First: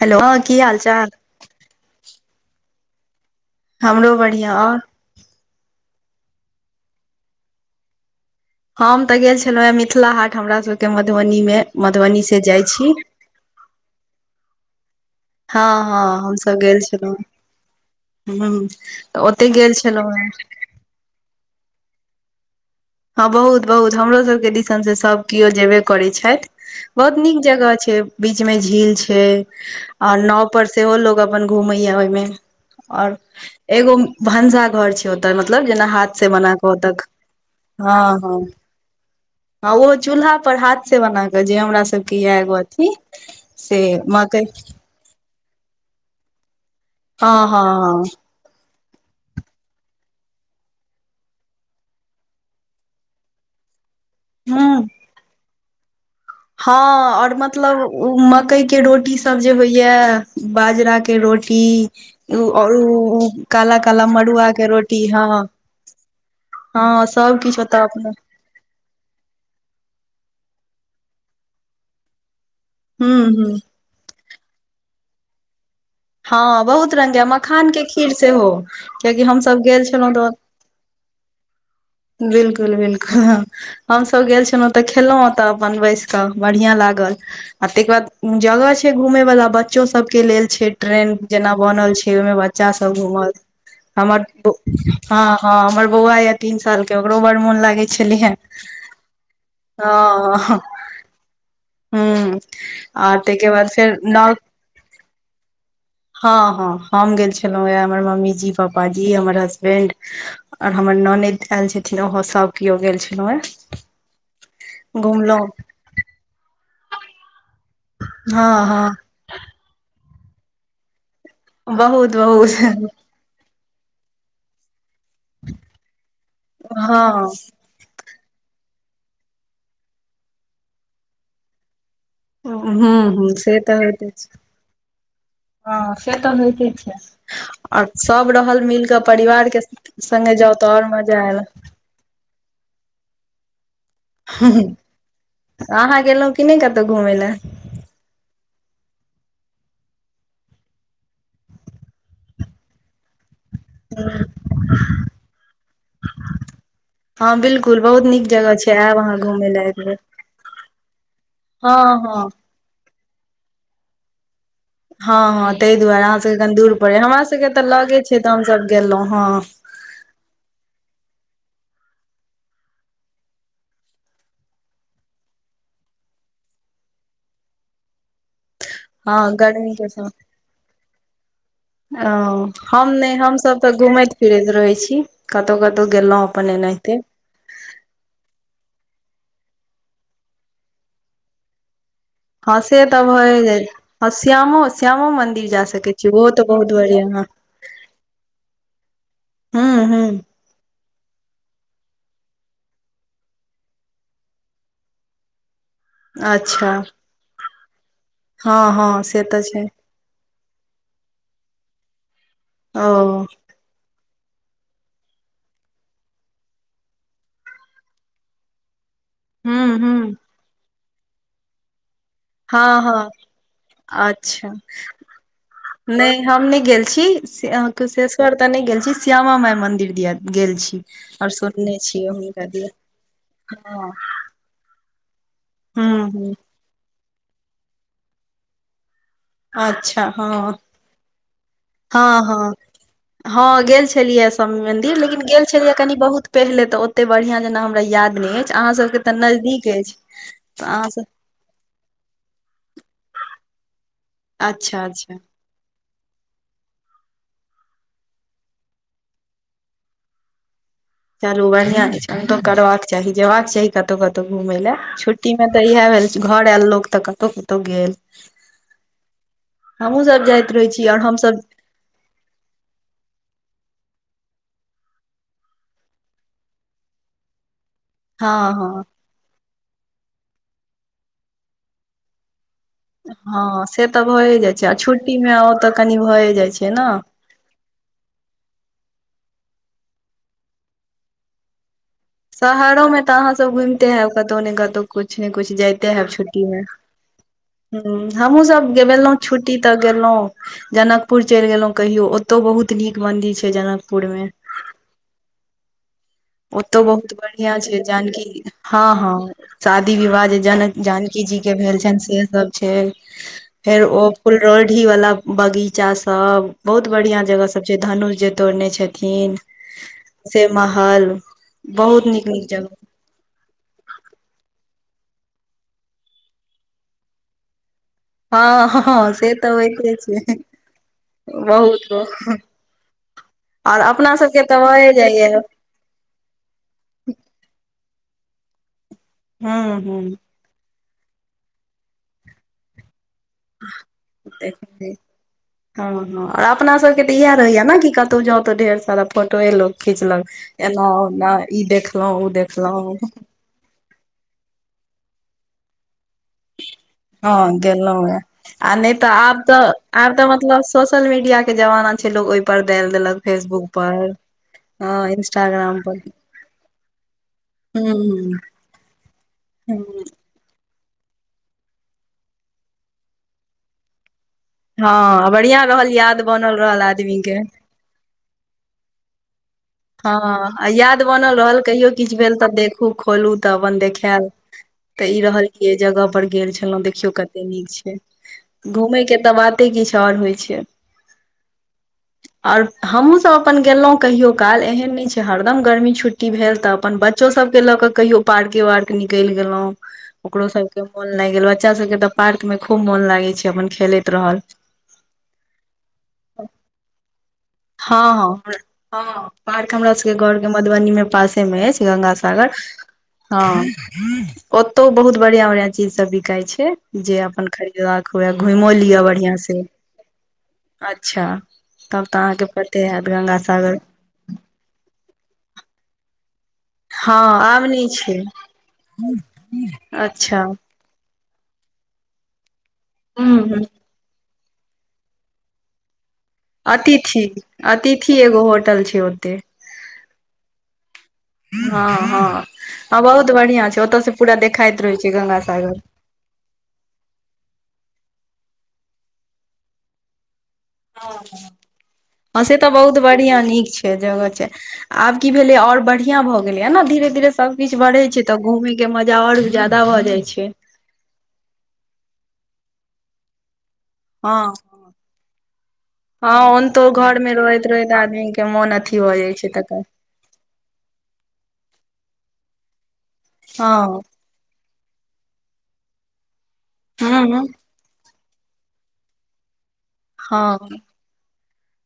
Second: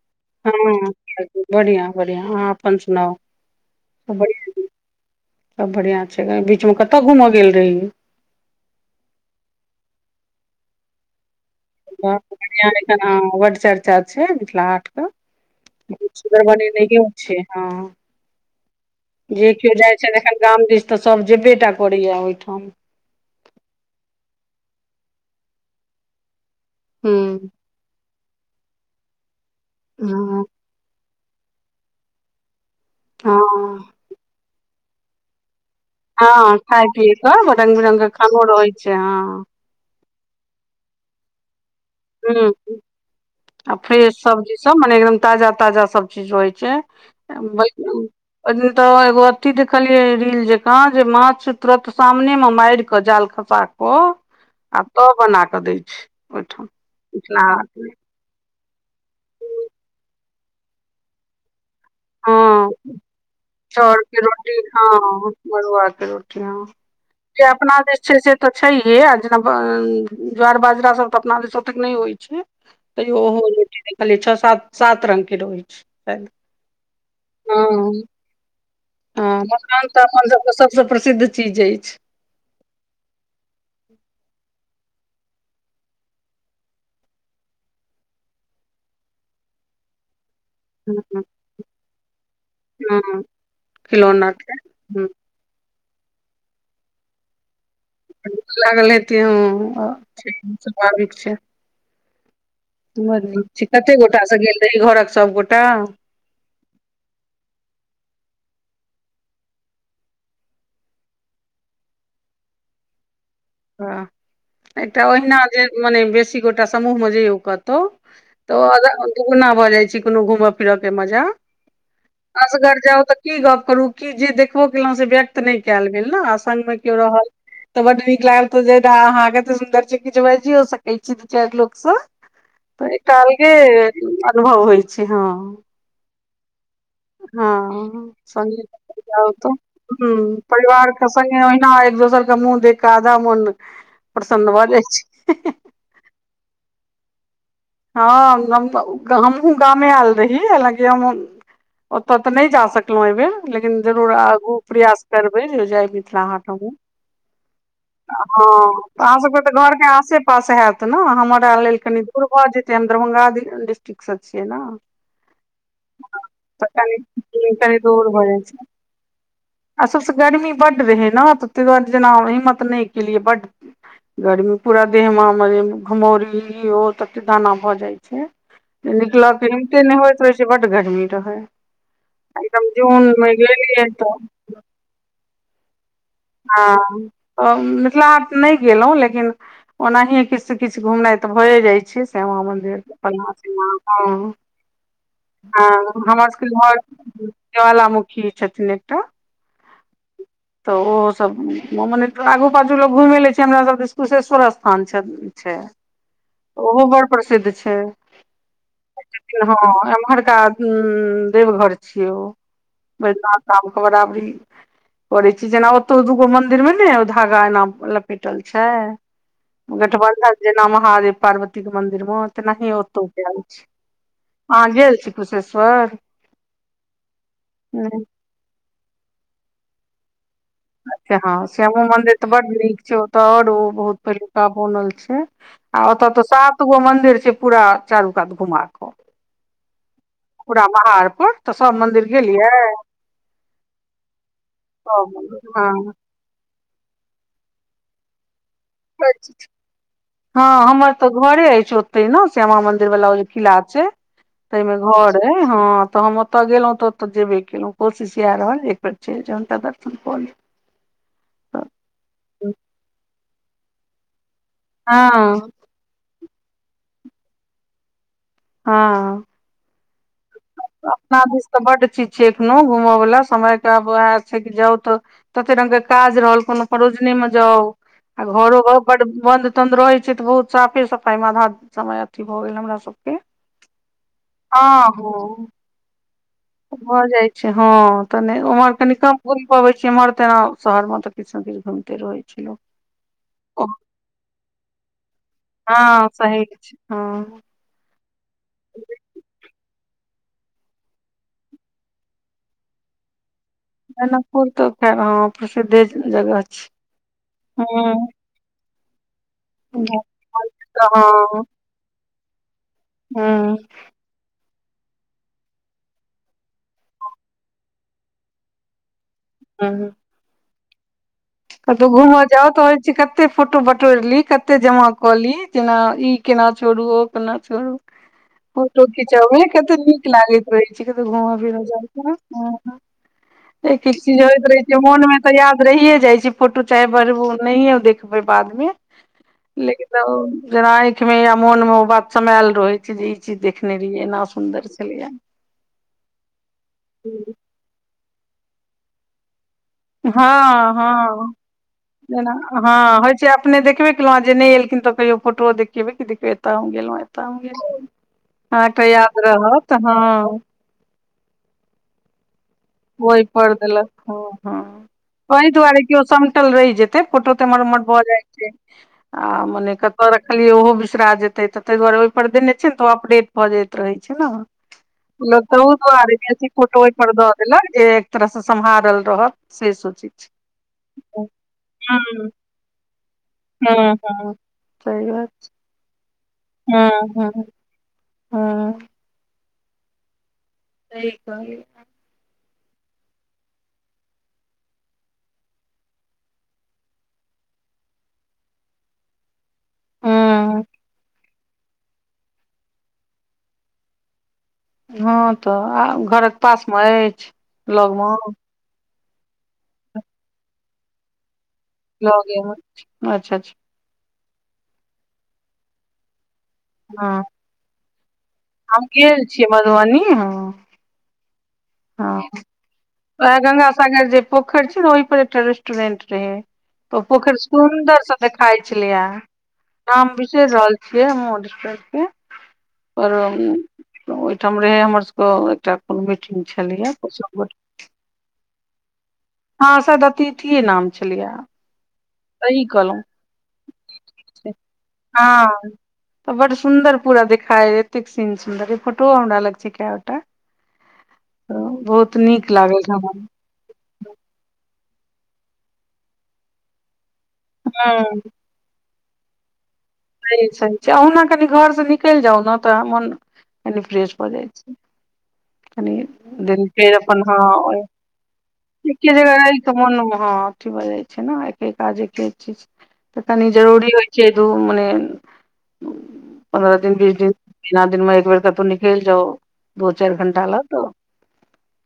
Hello की हाल चाल बढ़िया बढ़िया आहँ अपन सुनाउ हमरो सब बढ़िआँ बढ़िआं ओर सब बढ़िआँ छै बीचमे कतऽ घूमऽ गेल रहि हम तऽ गेल छलौ हे मिथिला हाट हमरा सबके मधुबनी मे बहुत बढ़िया ऐखन बढ़ चर्चा छै मिथिला हाट के हँ हँ बहुत सुंदर हमसभ गेल बनेनेओं छलहुँ छै हँ ह तऽ ओते जे गेल केओ जाइ छै छलहुँ हेँ एखन गाम दृस तऽ सब जेबे टा करैया ओहिठाम हँ बहुत बहुत हमरो सबके दिसन से सभ केओ जेबे करै छैथ बहुत नीक हूँ जगह छै बीच में झील छै आर हँ नाव पर सेहो लोग अपन घूमे या ओहिमे ओर हँ एगो भनसा घर छै ओत मतलब जेना हाथ से बना हँ कऽ खाय ओतऽ पियए क [unintelligible] खानो रहै छै हँ ह ओहो चूल्हा पर हाथ से बना कऽ जे हमरा सबके य एगो हूँ अथी से आ फ्रेश मकइ सब्जीसभ मने एकदम ताजा ताजा सभचीज होइ छै हँ हँ ओइ हँ दिन तऽ एगो अथी देखलियै रील जेका जे माछ तुरन्त सामने मे माइर कऽ जाल खसा क आ हूँ तब बना कऽ दै छै ओहिठाम हँ ओर मिथिला हाट मतलब मे मकई के रोटी स सब जे होइया बाजरा के रोटी उ हँ ओर ऊ काल काल मड़ुआ के रोटी हँ मरुआ के रोटी हँ सब जे किछु ओत अपना दिस अपने छै से तऽ छैहे आ जेना अं अं ज्वार बाजरा सब तऽ अपना देस ओतेक नय होइ छै हूँ तइओ ओहो हूँ रोटी देखलि छ सात सात रंगके रहो छै सैयद ह बहुत रंग के मखान के खीर सेहो कियकि हमस गेल छलो तऽ ओ सबसँ प्रसिद्ध चीज ऐछ बिलकुल बिलकुल हमसभ गेल छलो तऽ खेलो ओतय अपन बैस कऽ बढ़िआँ लागल आ तेकबाद जगह छै घूमे वाला बच्चो सब के लेल छै ट्रेन हँ जेना बनल छै ओइमे बच्चा सब हँ घूमल हमर खिलौना के पु हूँ हँ हँ हमर बौआ या तीन साल के ओकरो बड़ मोन लागे छै [unintelligible] स्वभाविक छै हूं आर ताहिके बाद फेर नौ सेइ घरक सब गोटा हँ हँ, हम गेल छलहुँ। ऐ हमर मम्मी जी, पापााजी, हमर हसबैंड आओर हमर ननद आयल छथिन ओहो सभ केओ गेल छलहु हे ह, एकटा ओहिना घुमलहुँ जे मने बेसी गोटा समूहमे जये कत हँ तऽ हँ तऽ अ दुगुना भऽ जाय छी कोनो घूमय फिरऽ के मजा बहुत बहुत असघर जाउ तऽ की गप करू, कि जे देखबो केलों से ब नहि कयल गेल ने, संग मे केओ हँ रहल तऽ बड नीक लागल त जे ह तऽ सुन्दर चकी ज बजी हो सकै छी त लोक स तऽ हूँ एकटा हूँ अलगे से तऽ होइते छै अनुभव होइ छै हँ हँ से त होइते छै हँ आओर हँ, सभ रहल संगे मिल कऽ जाउ परिवार तऽ। के हूं, संगे जाउ तऽ आओर परिवार के मजा आयल संगे ओहिना एक दोसर मुह देक आदा मन प्रसन्न भ जै छै। हं हं तऽ अहाँ गेलहुँं कि नहि कतहु घुमय लए? हाँ हम हम हमहूँ गामे आयल रही हँलकि हम, हम ओतऽ तऽ नहि जा सकलहुँ एहि बेर लेकिन जरूर आगू प्रयास करबै जे जाय मिथिला हाठ हमु हँ बिल्कुल बहुत नीक जगह हँ छै आयब अहाँ सबके घूमय तऽ लए एक घरके बेर आसे पास हैत ने, हमरा लेल कनि दूर ब हँ जे द दरभंगा डि डिस्ट्रिक्ट स छियै ने हँ हँ, ताहि दुआरे। अहाँ सभके कनी तऽ दूर पड़ै, हमरा सभके कनि तऽ लगे छै तऽ हमसभ गेलहुँ, हँ असलस गर्मी बढ़ रहे ने तऽ ती दुआरे हिम्मत नहि कलए बड गर्मी पूरा देह मे हमर घुमौरी ओ तते दाना भऽ जाइ छै निकल हँ के गर्मी हिमते नहि समय होय त ओहिस बड्ड गर्मी रहै ओ, हम नहि, हमसभ तऽ घूमैत फिरैत रहै छी। कतहु-कतहु गेलौं हँ अं मिथिला हाट नहि गेलहुं लेकिन ओनाहिए किछु से किछ घुमनाइ तऽ भए जाइ छी श्यामा हँ मन्दिर से त तऽ फालना भए जाइ चिलना हँ ह श्यामो श्यामो मंदिर जा सकै छी ओहो हमर तऽ सबके बहुत बढ़िया घर जवालामुुखी छथिन एकटा हु हु तऽ ओहो सब मने आगू पाछू लोग घुमे ले छै हमरा सब कुशेश्वर स्थान छै छै। अच्छा ओहो बड़ प्रसिद्ध छै हँ हँ से तऽ हँ, छै एमहरका हूं ऊं देवघर छियै ओ। ओ बैनाथधाम के बराबरी करै छी जेना ओतौ दूगो मंदिर मे ने धागा एना लपेटल छै हूँ हूँ गठबन्धन जेना महादेव पार्वती के मन्दिर मे त हँ नहि ओतो हँ केल छै अच्छा, अहाँ गेल छी कुशेश्वर नहि हम नहि गेल छी। से अहाँ नहि कुशेश र ते नहि गेल छी। श्यामा माई मंदिर दिया गेल छी अच्छा आओर हँ, सुनने श्यामो छियै मंदिर तऽ हुनका बड दिया नीक छै। ओ तऽ आऔर ओ हँ बहुत पहिलुका बनल छै आ हूँ ओतऽ तऽ हूँ सात गो मंदिर छै पूरा चारू कात घुमा कऽ अच्छा हाँ। पूरा महार पर तऽ सब मंदिर हँ, गेलियै हँ हाँ गेल छलियै शामी मन्दिर सब लेकिन गेल मंदिर छलियै हँ कनि बहुत पहिले तऽ ओते बढ़िआं जेना हमरा याद नहि अछि अहाँसभ के तऽ नजदीक अछि तऽ हँ हमर अहाँसभ घरे अछि ओते ने श्यामा मंदिर वाला ओ किला छै, ताइ में अच्छा अच्छा घर अ हँ, तऽ हम ओतय गेलहुं तऽ ओतऽ जेबे केलहुँ। कोशिश इएह रहल एक बेेर चलि जाउ तनिटा दर्शन कऽ ले चलू बढ़िया छै, हम तो करबाक चाही, जेबाक चाही कतहु कतौ घूमय ले। हँ छुट्टी मे तऽ इएह भेल घर आयल लोकग तऽ कतौ कतौ गेल हाँ हमहुँ सब जाइत रहै छी और अपना हमसब दिस तऽ बड चीज छे एखनो घूमय वला समय के आब वैहे छै की जाउ तऽ तते रंग के काज रहल कोनो परोजने मे जाँउ आ हँ घरो हँ बड्ड बन्द बन्द रहैत छै तऽ बहुत साफे सफाइ आधा समय अथी भऽ गेल हमरा सब हाँ से तऽ भए जाय छै आ हो छुट्टी मे ओ तऽ कनी भए जाय छै। ने भऽ जाइ हाँ तऽ नय उम्हर कनि कम घूमि पबे छीयै एम्हर तेना शहर मे तऽ किछु ने किछ घुम शहरो मे तऽ अहाँ सब घुमते हयब कतहु ने कतहु कछु ने कछु जायते हैब हँ छुट्टी सही मे छै हँ हुॅ हमहुँ सब गेबेलौं छुट्टी तऽ गेलहुँ जनकपुर चलि गेलौं कहियो ओतौ बहुत नीक मंदिर छै जनकपुर मे हाँ प्रसिद्धे जगह छै ओतौ बहुत बढ़ियाँ छै हँ जानकी हाँ हाँ हँ शादी विवाह जे जनक जानकी जी के भेल छैनि से सब छै हँ फेर ओ कुल रोढ़ी वाला बगीचा सब बहुत बढ़ियाँ जगह सब छै धनुष जे तोड़ने छै। खिन से महल कतौ बहुत घूम नीक नीक जाओ तऽ जगह होइ छै कत कते फोटो बटोरि ली कते जमा कली जेना ई केना छोड़ू ओ केना छोड़ू हँ फोटो हँ से खिचाबी तऽ कतौ होइते नीक छै लागैत रहै छैयन कतहु घूम फिरऽ बहुत जाऊ बहुत तऽ आओर एक एक अपना चीज सबके होइत रहै तऽ छै भए मोन मे जाइया तऽ याद रहिये जाइ छै फोटो चाहे बढ़बू नहियें देखबै बाद मे हूँ लेकिन न हूँ ओ जेना आँखि मे या मोन मे ओ बात समैयल रहै छै जे ई चीज देखने रहियै एना हाँ सुन्दर छलैये हाँ आओर अपना सबके तऽ इएह रहैया ने की कतौ जाउ तऽ ढेर सारा फोटए लो खिचलक हँ एना हँ ओना ई देखलौं उ जेना हँ देखलौं होइ छै अपने देखबे केलौं आ जे नय एलखिन तो कहियो फोटो देखेबे कि देखब एते हम गेलौं एतऽ हम हँ गेलौं गेलहुँ हे हाँ आ एकता नहि तऽ याद आब तऽ रहत आब तऽ हाँ मतलब सोशल मीडिया के जमाना छै लोग ओइ ओइ पर देलक हाँ हाँ हँ ओहि इंस्टाग्राम दुआरे की पर ओ समटल रहि जेतै फोटो ते एम्हर उम्हर हूँ भऽ जाइ छै आ मने कत हूँ कहलियै ओहो बिसरा जेतै तऽ ताहि दुआरे ओहि पर देने छियै ने तऽ ओ अपडेट भऽ जाइत रहै छै न हँ लोक बढ़िआँ तहु रहल दुआरे याद बेसी बनल फोटो रहल ओहिपर आदमी दऽ के देलक जे एक तरहसँ सम्हारल रहत से सोचै छै हाँ आ याद हूँ बनल रहल कहियो किछु भेल तऽ देखू खोलू तऽ अपन हूँ देखायल हूँ सही तऽ ई बात रहल की अहि जगह पर गेल छलहुँ हूँ देखियो हूँ कते नीक छै हूँ घूमय के तऽ बाते किछु आओर होइ छै। सहि कहलिए आओर हमहुँ सब अपन गेलहुँं कहियो काल एहन नय छै हरदम गर्मी छुट्टी भेल तऽ अपन बच्चो सब के ल के कहियो पार्के वार्के निकलि गेलौं ओकरो हूँ सबके मोन लागि गेल बच्चा सबके तऽ पार्क मे खूब मोन लागै छै अपन खेलैत रहल हाँ तऽ आ घरक पास मे अछि लगमे हाँ पार्क हमरा सबके घर के मधुबनी मे पासे मे अछि। लगे गंगासागर मे अच्छा अच्छा हाँ ओतौ बहुत बढ़ियाँ बढ़ियाँ चीज सब बिकाई छै जे हँ अपन खरीद घुइमो हम लिअ गेल बढ़ियाँ छियै से मधुबनी हँ अच्छा तब तऽ अहाँके पर वेहे गंगा सागर जे पोखरि छौ न ओहि पर एकटा रेस्टोरेंट रहै तऽ हँ पोखरि आमनी सुन्दर छै से देखाइ छलै या नाम अच्छा बिसैर रहल छियौ [inaudible] ओहिठाम रहे हमर सबके एक [inaudible] छलियै ओ ठी एगो होटल छै ओते हँ सायद अतिथिेए नाम छलियै हँ हँ ह बहुत बढ़िया छै ओतय से पूरा देखाइत रहै छै गंगा हँ सागर तऽ बड सुंन्दर पूरा देखाय एतेक सीन सुन्दर फोटो हमरा लग छै कएटा हँ नीक से तऽ लागल बहुत हमरा बढ़िया नीक छै जगह छै आब की भेलै आओर बढ़िया भऽ गेलैय न धीरे धीरे सब किछ बढ़े हूँ छै तऽ घूमेके के मजा आओर जादा भ सही सही छै अहुना कनि घर स निकलि जाउ ने तऽ मन कनि फ्रेश भऽ हँ जाइ छै क हँ दिन ओनतो फेर घर अपन मे हँ रहैत रहैत आदमी के मोन अथी एके भऽ जाइ जगह छै र त तकर मन हँ छ भ जाइ छै ने एके काज एके चीज तऽ कनी हँ जरूरी होइ छै दू मने पन्द्रह दिन बीस दिन हूँ महिना दिनमे एक बेर कतौ निकलिजौ दो चारि घंटा हँ ल तऽ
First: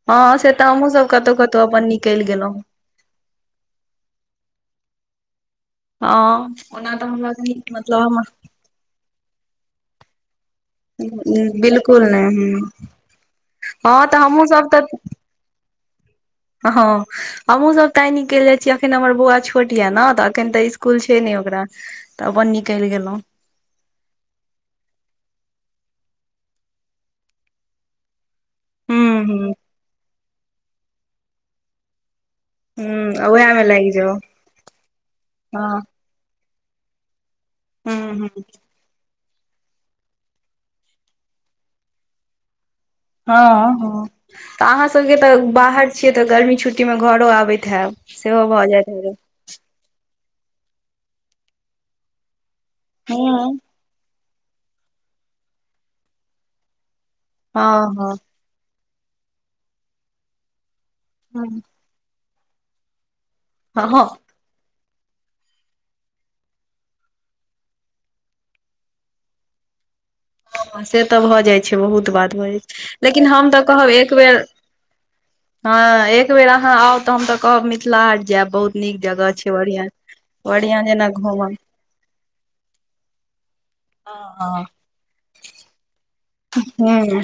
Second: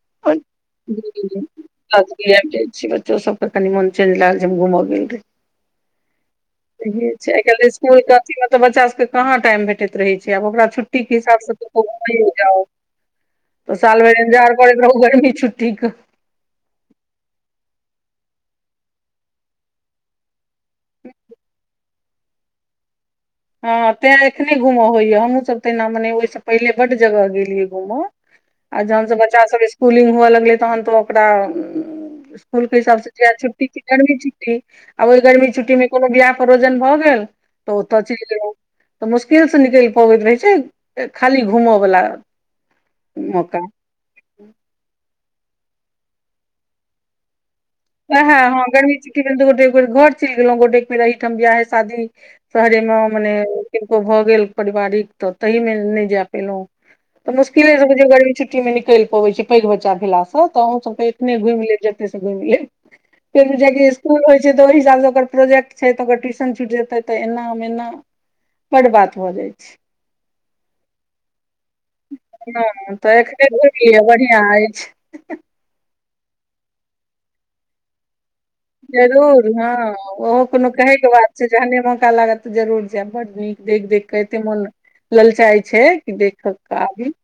हँ से तऽ हमहुँ सब कतहु कतहु अपन निकलि गेलहुँ बच्चो सब तऽ कनी मोन चेंज लागल छै हम घूम गेल रही ह ओना तऽ हमरा कत इ के अी मे तऽ बच्चा सब के कहाँ टाइम भेटैत रहै छै आब ओकरा छुट टी के हिसाब सँ बिलकुल [inaudible] नहि जाउ ह तऽ साल हँ भरि हमहुँ इन्जार सब करैत तऽ रहू गर्मी छुट्टीेक हँ हमहुँ सब ताई निकलि जाइ छिय अखन हमर बौआ छोट य न तऽ एखन तऽइस इकुल छै ने ओकरा तऽ अपन निकलि गेलो हँ तें एखने घूम होइया हमहूँ सब त एना मने ओहिसँ पहिले बड जगह गेलिय घूम [unintelligible] आ जहनसँ हूँ बच्चाभ इसकुलिंग हुअ लगलै तहन तऽ ओकरा स्कुल के हिसाब हूँ से उएह मे छुट्टी छै लागि जाउ गर्मी छुट्टी आ ओहि गर्मी हँ छुट्टी कोनो बियाह परयोजन भऽ गेल ओतय हूँ चलि हूँ गेलहुँ तऽ मुश्किलसँ निकलि पबैत रहै छै खाली घूमयवला हँ हँ तऽ अहाँसभके तऽ बाहर छियै तऽ गर्मी छुट्टीमे घरो आबैत हयब वेहे हँ हँ गरमी छुट्टी गोटो घर चलि गेलों गोटे एहि ठाम बियाह हे शादी शहरे मे मने किनको भए गेल पारिवारिक तऽ तहि मे नहि जाय पेलहुं तऽ मुशकिले हँ रहै छै हँ गर्मी छूट टी मे निकलि पबै छै पैघ बच्चा भेलासँ तऽ अहुं सबके एखने हँ घुमा लेब जते से घुमि लेब फेर जे इसकुल हँ होइ छै तऽ ओहि हिसाबसँ ओकर प्रोजेक्ट छै तऽ ओकर ट्यूशन छुट जेतै तऽ एना एना बड़ बात हो जाइ छै ह [unintelligible] ह से तऽ भऽ जाइ छै बहुत बात भऽ जाइ हँ छै लेकिन एखने हम तऽ घुमि कहब लिअ एक बेेर बढ़ियां अछि हँ एक बेेर अहाँ आउ तऽ हम तऽ कहब मिथिला हाट जायब बहुत नीक जगह जरूर छै बढ़ियां हँ ओहो कोनो बढ़ियां कहैके जेना बात घूमब छै जहने मौका लागत जरूर जायब बड नीक देख देख के एते मन ललचाई छै कि देख कऽ आबी ह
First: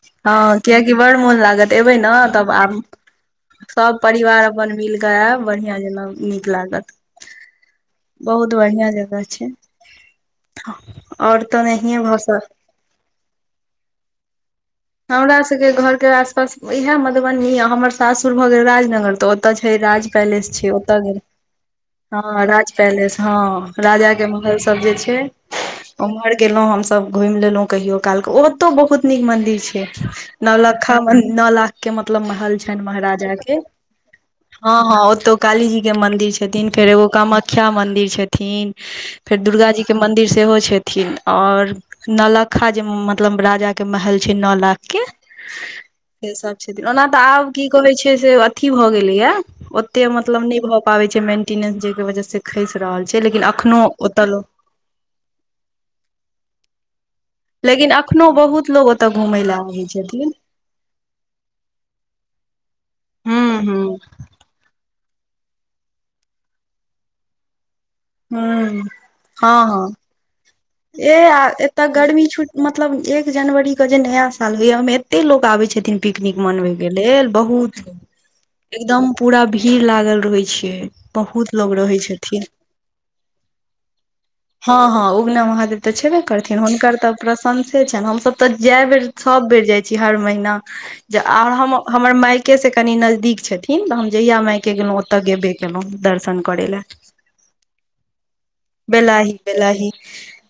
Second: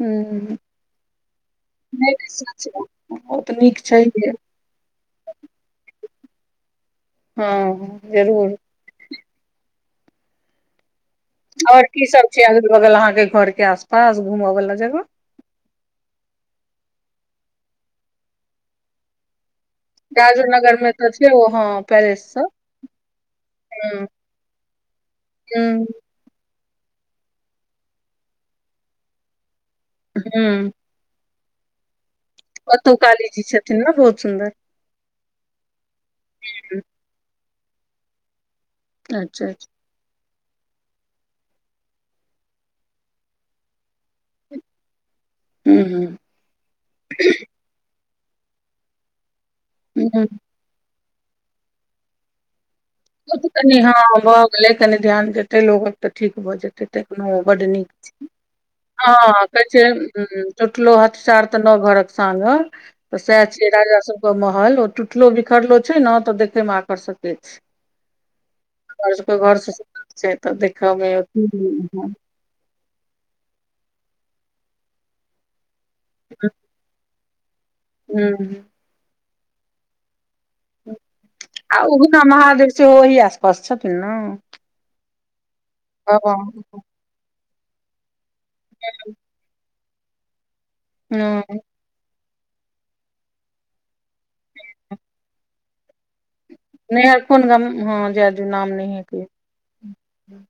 हूँ नहि हँ कियकि बड़ मोन लागत एबै ने नहि तब सच आब मे ओ तऽ नीक सब छैहे परिवार अपन मिल क आयब बढ़िआं जेना नीक लागत हँ बहुत जरूर बढ़िआँ जगह छै तऽ और नहिये की भऽ सब छै सक अगल बगल अहाँ के घर के आसपास घूम वाल्ला जगह हमरा सबके घरके आसपास इएहे मधुबनी हमर सासुर भऽ गेल राजनगर तऽ ओ ओतऽ छै राज राजो पैलेस छै नगर मे ओतऽ तऽ गेल छै ओ हँ पैलेस हँ सब राज पैलेस हँ हूँ राजा के महल सब जे छै हूँ उम्हरे गेलौ हमस घुइमि लेलहु कहियो काल के ओतौ बहुत नीक मंदिर छै हूँ नौलक खा नौलाख के मतलब महल छैन ओतौ काली महाराजा जी के छथिन ने बहुत सुन्दर हँ हँ ओतौ काली जी के मंदिर छथिन हूँ, फेर एगो कामख् ख्या मंदिर छथिन फेर अच्छा अच्छा दुर्गा जी के मंदिर सेहो छथिन और नलखा जे मतलब राजा के महल छै न लाख के हूँ हूँ से सब छथी ओना तऽ आब की कहै छै से अथी भऽ गेलैया ओते हूँ मतलब नै भऽ पाबै छै मेंटिनेंस जेके वजह से ई खैस रहल छै लेकिन कनि अखनो हाँ ओतऽ भ लोग गेलै कनि ध्यान देतै लोगब त ठीक भऽ जेतै तखनो बड नीक लेकिन छै अखनो बहुत लोग ओतय घूमय हँ लए कहै छै आबै छथिन हुॅं टूटलो हथसार तऽ न घरक सांगर तऽ सएह हूं छियै हूं। राजा सबके महल ओ टूटलो बिखरलो छै ने तऽ देखयमे आकर्षके दै छै हुंंऽ हमर सब केघरसँ छै तऽ देखयमे ए एतय गर्मी छुट मतलब एक जनवरी के जे नया साल होय ओय में एत्तेक लोक आबे छै पिकनिक मनबय के लेल बहुत हुॅं एकदम पुरा भीड़ लागल रहै छै पे बहुत लोग आ रहै उगना छथिन महादेव सेहो ओहि आसपास छथिन ने हँ हँ उगना महादेव तऽ छेबे बाबाह करथिन हुनकर तऽ प्रशंसे छैन हमसभ तऽ जै बेर सब बेर जाइ छी हर महिना ज आं हँ हम्मर हमर मायके से कनि नजदीक छथिन त हम जहिया मायके गेलहुँ ओत गेबै केलों दरशन नहियर कोन गम हँ जै दिऔ नाम नैहें कहियौ बेलाही बेलाही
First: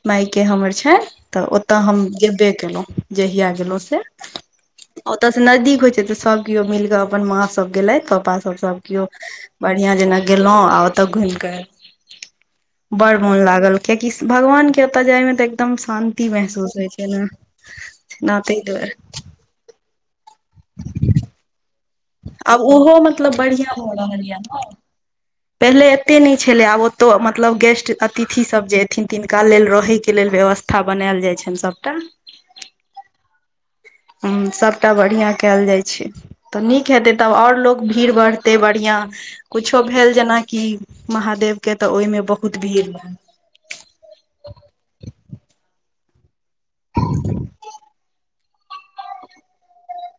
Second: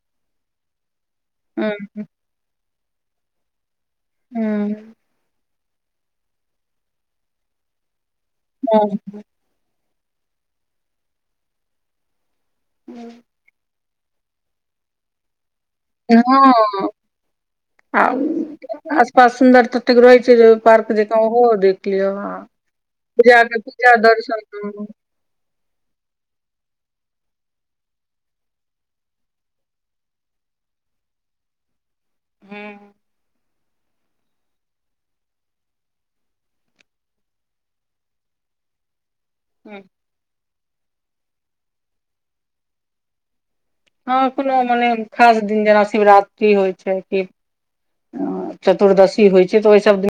माायके हमर छय तऽ ओतऽ हम हँ गेबे केलहुं जहिया गेलहुं से हँ ओत स नजदीक होइ छै तऽ सब केओ मिल के अपन माँ सब गेलैथ पपा सऽ पर सभ केओ बढ़िआं जेना गेलहुँ आ ओतऽ घुइम केऽ एलौऽ बड़ मोन लागल कियेकि स भगवानके ओतय जायमे तऽ दम शान्ति महसूस हँ होइ छैना ना आ नातै द्वारे आसपास सुन्दर ततेक रहै छै जे ओय में पार्क जेका ओहो देख देखियौ ह आब ओहो मतलब पूज बढ़ियां पूजा भऽ रहल ये दर्शन ने पहिले एत्ते नै छलय आब ओतौ मतलब गेस्ट अतिथिसभ जे एथिन तिनका लेल रहयके लेल व्यवस्था था बनायल जाइ छैन सबटा हुॅं हुंऽ सभटा बढ़िआँ कयल जाइ छै तऽ नीक हेतै तब अओरर लोक भीड़ बढ़तै बढ़िआँ कुछो भेल जेनाकि महादेव के तऽ ओहिमे बहुत भीड़ हँ कोनो मने खास दिन जेना शिवरात्रि होइ छै कि हं चतुर्दशी होइ छै तऽ ओहि सब दिन